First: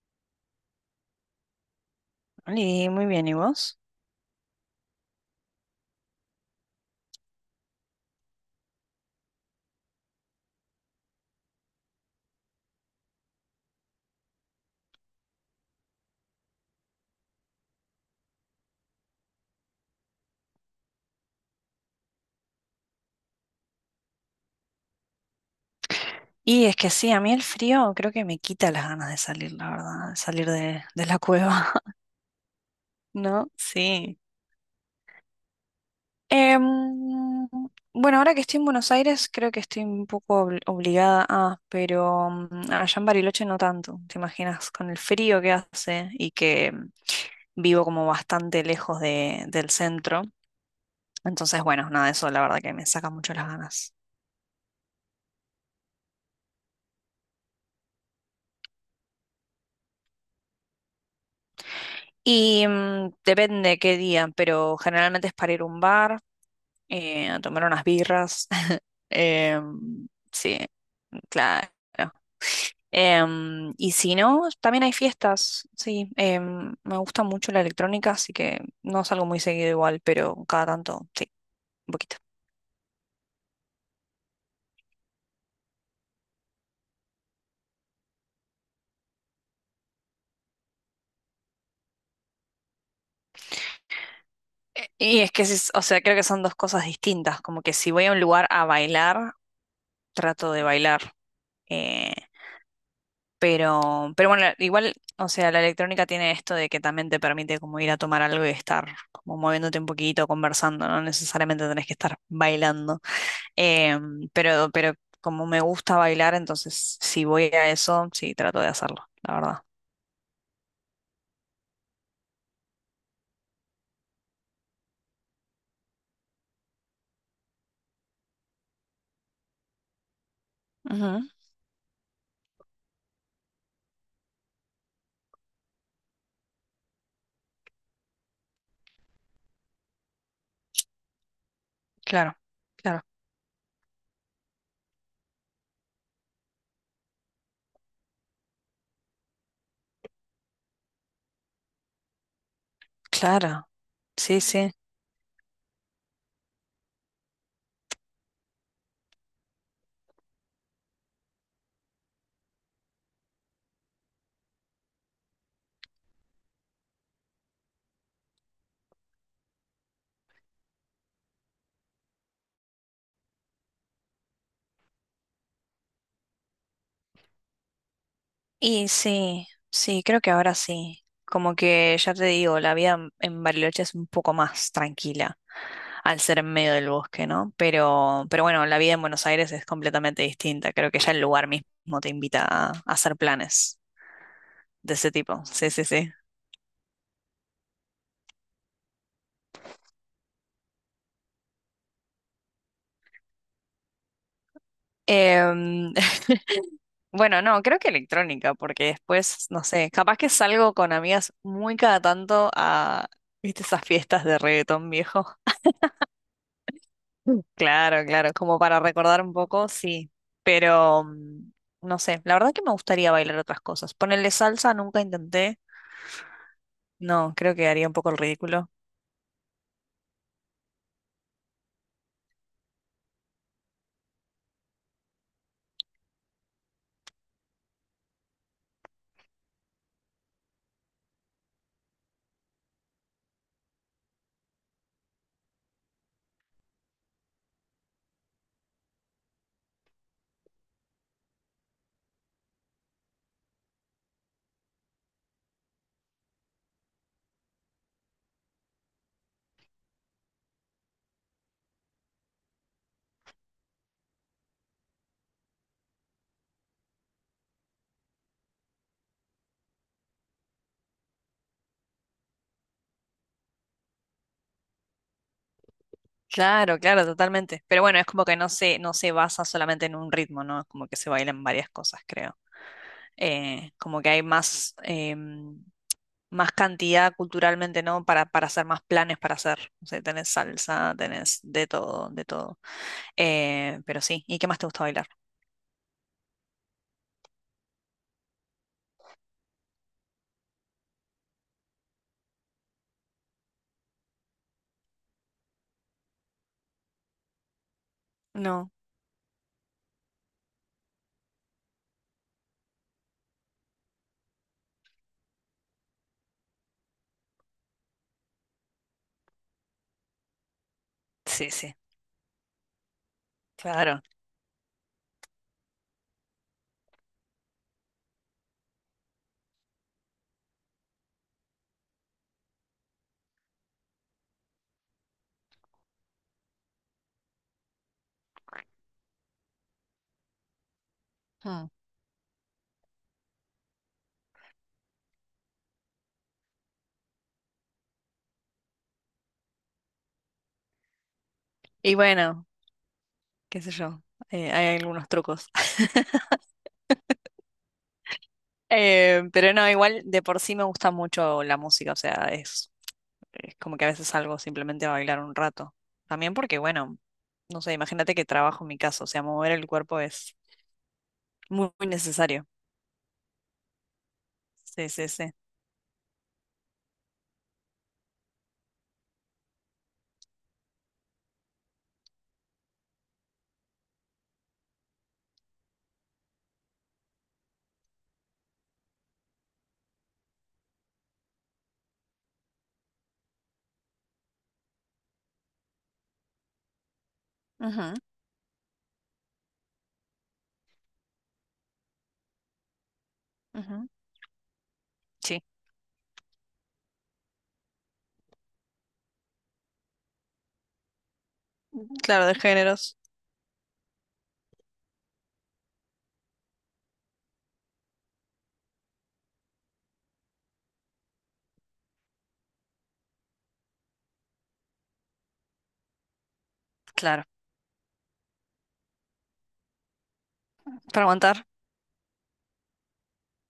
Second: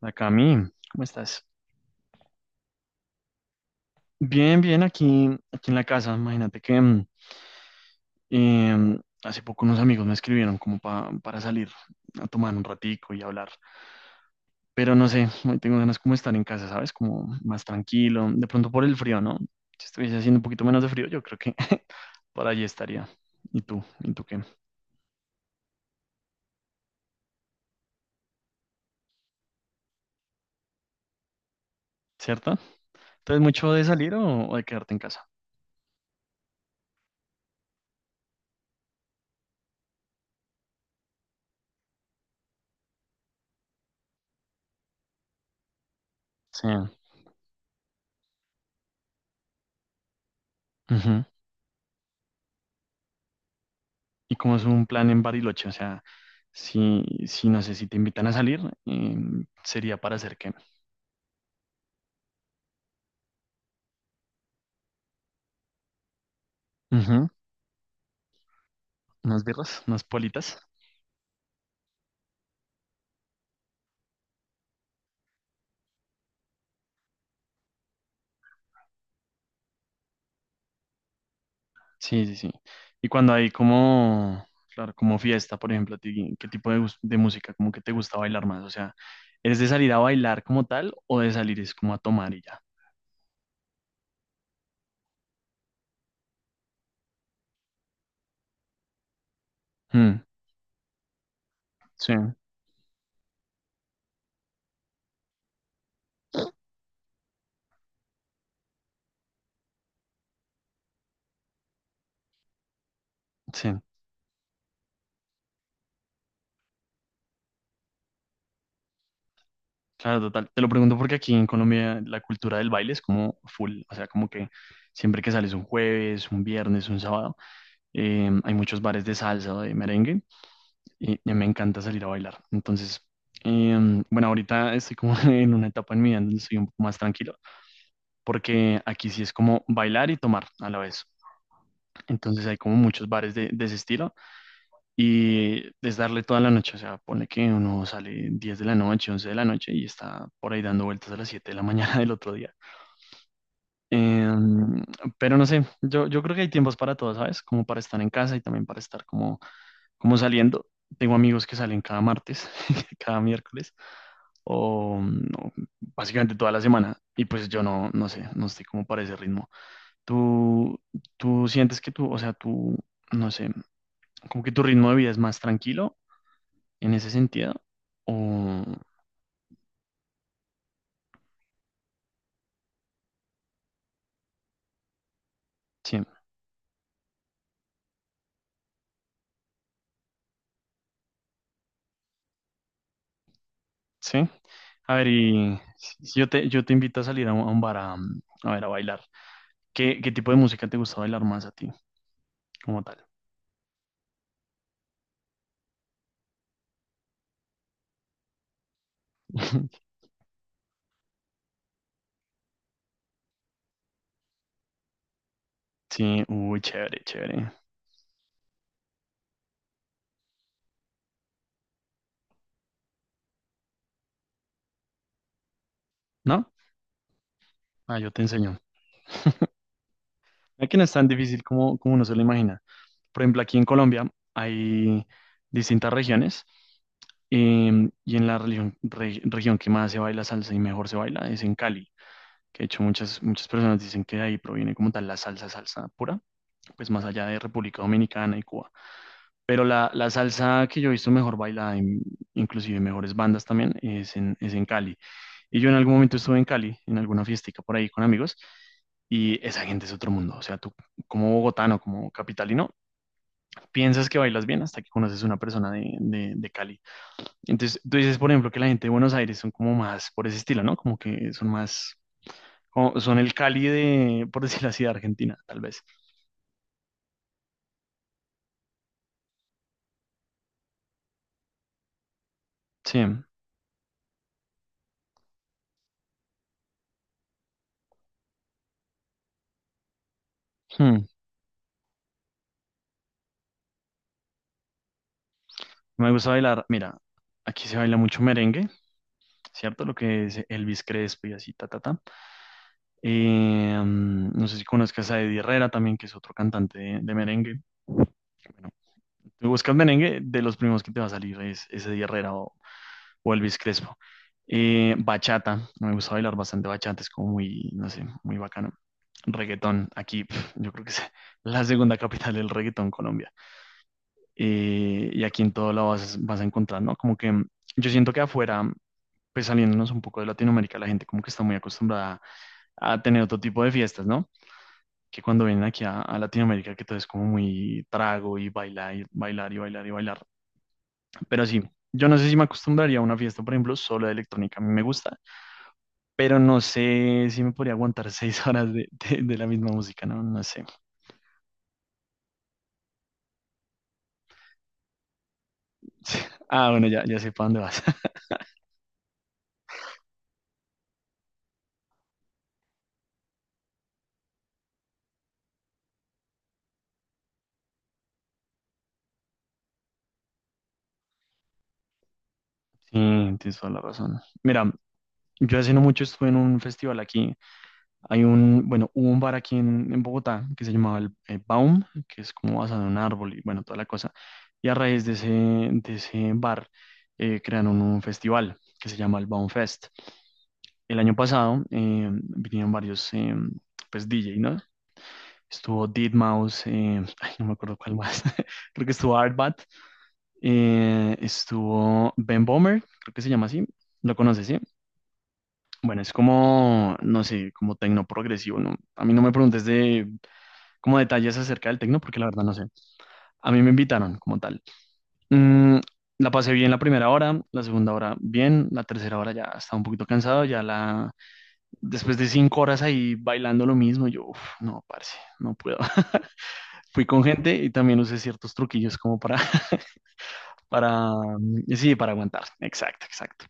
La Cami, ¿cómo estás? Oli, muy bien, ¿y vos? Bien, bien, aquí en la casa. Imagínate que hace poco unos amigos me escribieron como para salir a tomar un ratico y hablar. Pero no sé, hoy tengo ganas como de estar en casa, ¿sabes? Como más tranquilo. De pronto por el frío, ¿no? Si estuviese haciendo un poquito menos de frío, yo creo que por allí estaría. ¿Y tú? ¿Y tú qué? Y es que sí, a mí el frío creo que me quita las ganas de salir, la verdad, de salir de la cueva, ¿Cierto? ¿Entonces ¿no? mucho de salir Sí. o de quedarte en casa? Em, bueno, ahora que estoy en Buenos Aires creo que estoy un poco obligada a, pero allá en Bariloche no tanto, ¿te imaginas? Con el frío que hace y Sí. que. Vivo como bastante lejos del centro. Ujú. Entonces, bueno, nada, eso la verdad que me saca mucho las ganas. Y como es un plan en Bariloche, o sea, si no sé, si te invitan a salir, eh, sería para hacer qué. Y depende qué día, pero generalmente es para ir a un bar Ujú, a tomar unas birras. unas birras, unas Em, sí, politas. claro. Em, y si no, también hay fiestas, sí. Me gusta mucho la electrónica, así que no salgo muy seguido igual, pero cada tanto, sí, un poquito. Sí, sí, sí. Y cuando hay como, claro, como fiesta, por ejemplo, a ti, ¿qué tipo de música, como que te gusta bailar más? O sea, ¿eres de salir a bailar como tal o de salir es como a tomar y ya? Y es que, o sea, creo que son dos cosas distintas, como que si voy a un lugar a bailar, Mm, trato de bailar. sí, eh, pero bueno, igual, o sea, la electrónica tiene esto de que también te permite como ir a tomar algo y estar como moviéndote un poquito, conversando, no necesariamente tenés que estar bailando. sí. Pero como me gusta bailar, entonces si voy a eso, sí, trato de hacerlo, la verdad. Claro, total. Te lo pregunto porque aquí en Colombia la cultura del baile es como full, o sea, como que siempre que sales un jueves, un viernes, un sábado, hay muchos bares de salsa o de merengue y, Ujú, y me encanta salir a bailar. Entonces, bueno, ahorita estoy como en una etapa en mi vida donde estoy un poco más tranquilo, porque aquí sí es como bailar y tomar a la vez. claro, Entonces hay como claro, muchos bares de ese estilo y es darle toda la noche, o sea, pone que uno sale 10 de la noche, 11 de la noche y está por ahí dando vueltas a las 7 de la mañana del otro día. claro. Eh, Sí, sí. pero no sé, yo creo que hay tiempos para todo, ¿sabes? Como para estar en casa y también para estar como saliendo. Tengo amigos que salen cada martes, cada miércoles, o no, básicamente toda la semana. Y pues yo no, no sé, no estoy como para ese ritmo. ¿Tú, tú sientes que tú, o sea, tú, no sé, como que tu ritmo de vida es más tranquilo en ese sentido? O Y sí, sí, creo que ahora sí. Como que ya te digo, la vida en Bariloche es un poco más tranquila. sí, Al ser en medio del bosque, ¿no? Pero bueno, la vida en Buenos Aires es completamente distinta. Creo que ya el lugar mismo te invita a hacer planes sí. A de ver, ese tipo. y Sí, sí, si sí. si yo te invito a salir a a un bar a, a ver, a bailar. ¿Qué tipo de música te gusta bailar más a ti, como tal? Em, bueno, no, creo que electrónica, porque después, no sé, capaz que salgo con amigas muy cada tanto a, ¿viste esas fiestas de reggaetón viejo? Sí, uy, chévere, Mm. chévere. Claro, claro, como para recordar un poco, sí, pero no sé, la verdad que me gustaría bailar otras cosas. Ponerle salsa nunca intenté, ¿No? no, creo que haría un Ah, yo poco el te enseño. ridículo. Aquí no es tan difícil como uno se lo imagina. Por ejemplo, aquí en Colombia hay distintas regiones y en la región que más se baila salsa y mejor se baila es en Cali, que de hecho muchas, muchas personas dicen que de ahí proviene como tal la salsa, salsa pura, pues más allá de República Dominicana y Cuba. Pero la salsa que yo he visto mejor bailada, inclusive mejores bandas también, es en Cali. Y yo en algún momento estuve en Cali, en alguna fiestica por ahí con amigos, y esa gente es otro mundo. O sea, tú como bogotano, como capitalino, piensas que bailas bien hasta que conoces una persona de Cali. Entonces, tú dices, por ejemplo, que la gente de Buenos Aires son como más por ese estilo, ¿no? Como que son más, son el Cali de, por decirlo así, de Argentina, tal vez. Claro, claro, totalmente. Pero bueno, es como que no se basa solamente en un ritmo, ¿no? Es como que se bailan varias cosas, creo. Sí. Como que hay más, más cantidad culturalmente, ¿no? Para hacer más planes para hacer. O sea, tenés salsa, Hmm. tenés de todo, de todo. Pero sí, ¿y qué más te gusta bailar? Me gusta bailar, mira, aquí se baila mucho merengue. ¿Cierto? Lo que es Elvis Crespo y así, ta, ta, ta. No sé si conozcas a Eddie Herrera también, que es otro cantante de merengue. Bueno, No. tú buscas merengue, de los primeros que te va a salir es Eddie Herrera o Elvis Crespo. Bachata, me gusta bailar bastante bachata, es como muy, no sé, muy bacano. Reggaetón, aquí pf, yo creo que es Sí, la sí, segunda capital del reggaetón Colombia. claro. Y aquí en todo lado vas, vas a encontrar, ¿no? Como que yo siento que afuera, pues saliéndonos un poco de Latinoamérica, la gente como que está muy acostumbrada a tener otro tipo de fiestas, ¿no? Que cuando vienen aquí a Latinoamérica, que todo es como muy trago y bailar, y bailar y bailar y bailar. Pero sí, Mm. yo no sé si me acostumbraría a una fiesta, por ejemplo, solo de electrónica, a mí me gusta, pero no sé si me podría aguantar 6 horas de la misma música, ¿no? No sé. Y bueno, qué sé yo, hay algunos trucos. Ah, bueno, ya, ya sé para dónde vas. Pero no, igual de por sí me gusta mucho la música, o sea, es como que a veces salgo simplemente a bailar un rato. También porque, bueno, no sé, imagínate que trabajo en mi casa, o sea, mover el cuerpo es muy, muy necesario. Sí, tienes toda la razón. Mira, Sí, sí, sí. yo hace no mucho estuve en un festival aquí. Hay un, bueno, hubo un bar aquí en Bogotá que se llamaba el Baum, que es como basado en un árbol y bueno, toda la cosa. Y a raíz de ese bar crearon un festival que se llama el Baum Fest. El año pasado vinieron varios pues DJ, ¿no? Estuvo deadmau ay, no me acuerdo Ujú, cuál más, creo que estuvo Artbat, estuvo Ben Bomer, creo que se llama así, ujú. lo conoces, ¿sí? Sí, Bueno, es como, no sé, como tecno progresivo, ¿no? A mí no me preguntes de como detalles acerca del tecno, porque la claro, de verdad no sé. géneros, A mí me invitaron como tal. Mm, la pasé bien la primera hora, la segunda hora bien, la tercera hora ya estaba un poquito cansado, ya la... Después de 5 horas ahí bailando lo mismo, yo, uf, no, parce, no puedo. Fui con claro, gente y también usé ciertos truquillos como para, para para, aguantar. Sí, para aguantar. Exacto, exacto.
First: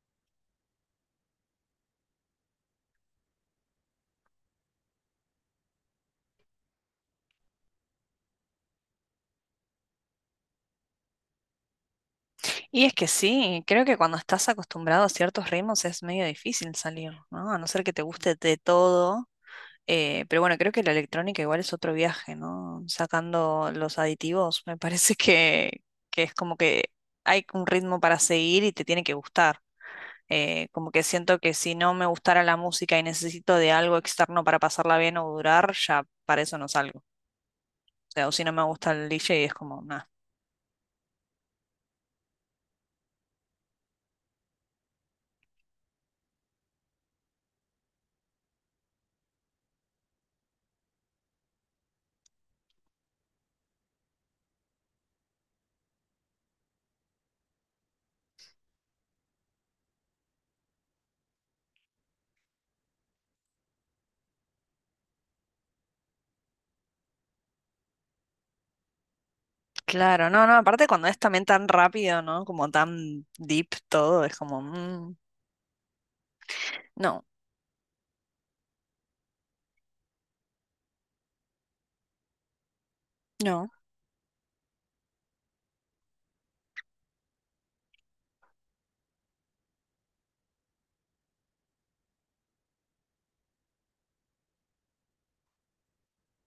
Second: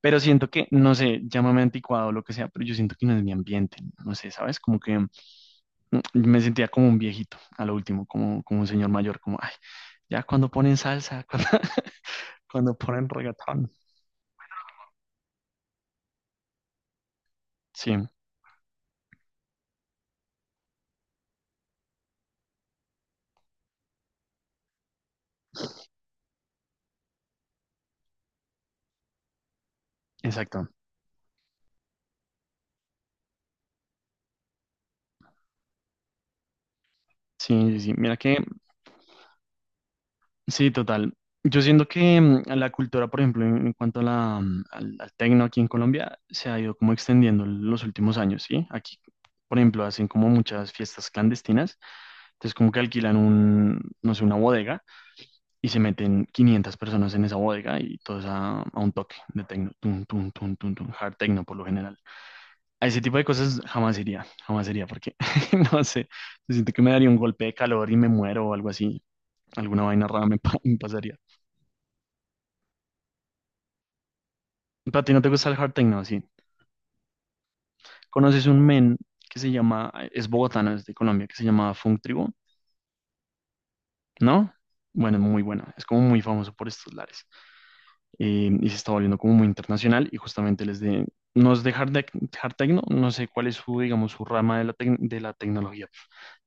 Pero siento que, no sé, llámame anticuado o lo que sea, pero yo siento que no es mi ambiente, no sé, ¿sabes? Como que me sentía como un viejito, a lo último, como un señor mayor, como, ay, ya cuando ponen salsa, cuando Y es ponen que sí, reggaetón. creo que cuando estás acostumbrado a ciertos ritmos es medio difícil salir, ¿no? A no ser Sí, que te guste de todo. Pero bueno, creo que la electrónica igual es otro viaje, ¿no? Sacando los aditivos, me parece que es como que hay un ritmo para seguir y te tiene que gustar. Exacto. Como que siento que si no me gustara la música y necesito de algo externo para pasarla bien o durar, ya para eso no salgo. O Sí, sí, sí. Mira sea, o que, si no me gusta el DJ es como, nada. sí, total. Yo siento que la cultura, por ejemplo, en cuanto a al tecno aquí en Colombia, se ha ido como extendiendo en los últimos años, ¿sí? Aquí, por ejemplo, hacen como muchas fiestas clandestinas, entonces como que alquilan un, no sé, una bodega y se meten 500 personas en esa bodega y todos a un toque de techno, tum, tum, tum, tum, tum, hard techno por lo general. A ese tipo de cosas jamás iría, jamás iría, porque no sé, siento que me daría un golpe de calor y me muero o algo así, alguna vaina rara Claro, me, no, no, me aparte cuando pasaría. es también tan rápido, ¿no? Como tan deep todo, es como, ¿Para ti no te gusta el hard techno? Así, no, ¿conoces un men que se llama, es bogotano, es de Colombia, que se llama Funk Tribu? no, ¿No? Bueno, muy bueno, es como muy famoso por estos lares. Eh, y se está volviendo como muy internacional y justamente no es de hard, hard techno, no sé cuál es su, digamos, su rama de la tecnología,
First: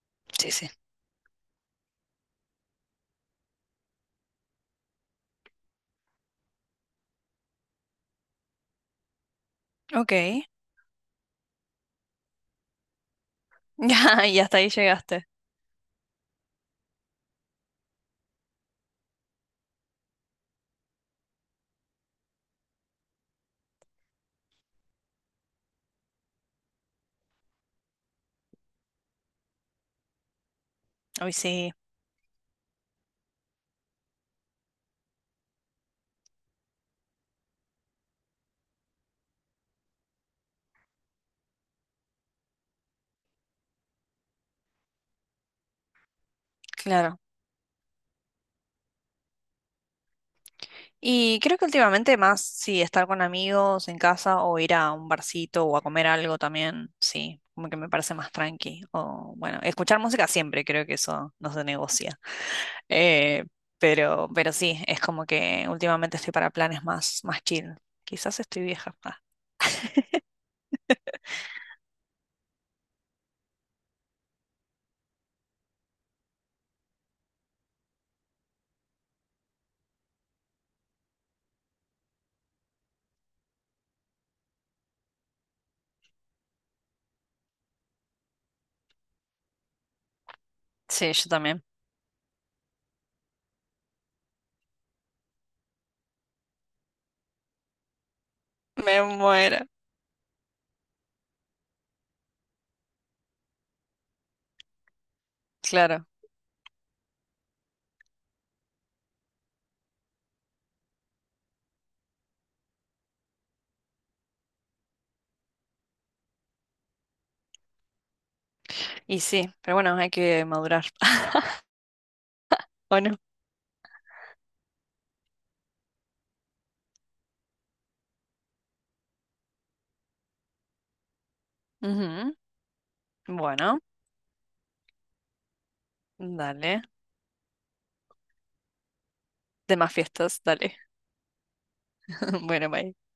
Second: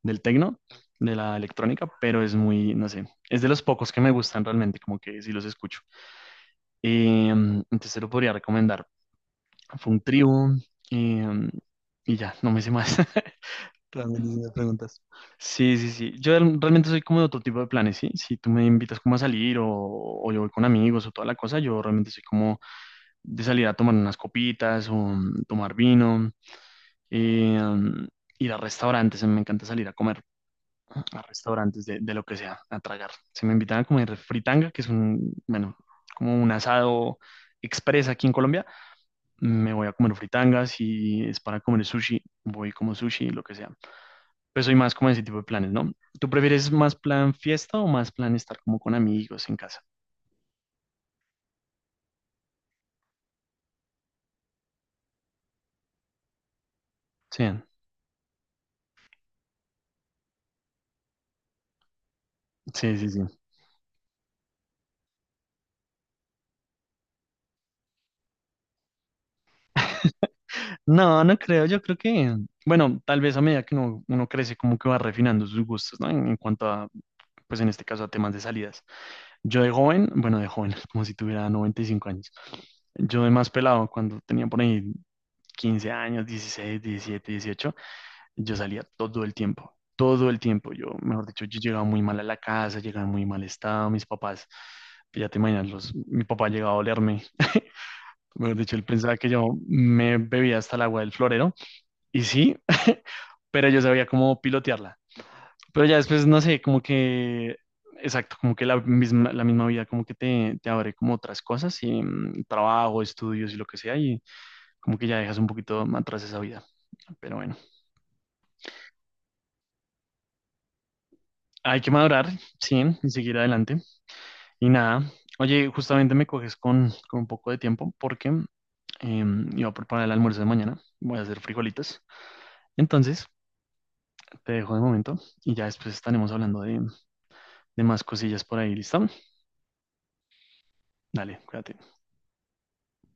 del sí, techno, sí. de la electrónica, pero es muy, no sé, es de los pocos que me gustan realmente, como que sí los escucho. Entonces se lo podría recomendar. Fue un Ok. trío eh, y ya, no me sé más. Ya, Realmente si y me hasta ahí preguntas. llegaste. Sí, sí, sí. Yo realmente soy como de otro tipo de planes, ¿sí? Si tú me invitas como a salir o yo voy con amigos o toda la cosa, yo realmente soy como de salir a tomar unas copitas o tomar vino, eh, mm, ir a restaurantes, me encanta salir a comer a Hoy sí. restaurantes de lo que sea, a tragar. Se me invitan a comer fritanga, que es un, bueno, como un asado express aquí en Colombia, me voy a comer fritangas, y es para comer sushi, voy como sushi, lo que sea. Pues soy más como ese tipo de planes, ¿no? ¿Tú prefieres más Claro. plan fiesta o más plan estar como con amigos en casa? Y creo que últimamente más, sí, estar con amigos en casa o ir a un barcito o a comer algo también, sí, Sí, como que me parece más tranqui. O bueno, escuchar música siempre, creo que eso no se negocia. sí, sí, sí. Eh, pero sí, es como que últimamente estoy para planes más, más chill. Quizás estoy vieja. Ah. No, no creo, yo creo que, bueno, tal vez a medida que uno crece, como que va refinando sus gustos, ¿no? En cuanto a, pues en este caso, a temas de salidas. Yo de joven, bueno, de joven, como si tuviera 95 años. Yo de más pelado, cuando tenía por ahí 15 años, 16, 17, 18, yo salía todo el tiempo, todo el tiempo. Yo, Sí, mejor yo dicho, yo también. llegaba muy mal a la casa, llegaba en muy mal estado, mis papás, ya te imaginas, los, mi papá llegaba a olerme. Mejor dicho, él Me pensaba que yo muero. me bebía hasta el agua del florero y sí, pero yo sabía cómo pilotearla. Pero ya Claro. después, no sé, como que, exacto, como que la misma vida, como que te abre como otras cosas, y trabajo, estudios y lo que sea, y como que ya dejas un poquito atrás esa vida. Pero bueno, Y sí, pero bueno, hay que madurar. hay que madurar, sí, ¿O y no? seguir adelante. Y nada, oye, justamente me coges con un poco de tiempo porque iba a preparar el almuerzo de mañana, voy a hacer frijolitos. Ujú. Entonces, Bueno, te dejo de momento y ya después estaremos hablando de, dale. Más cosillas por ahí, ¿listo? Demás fiestas, dale. Dale, cuídate. Bueno, bye.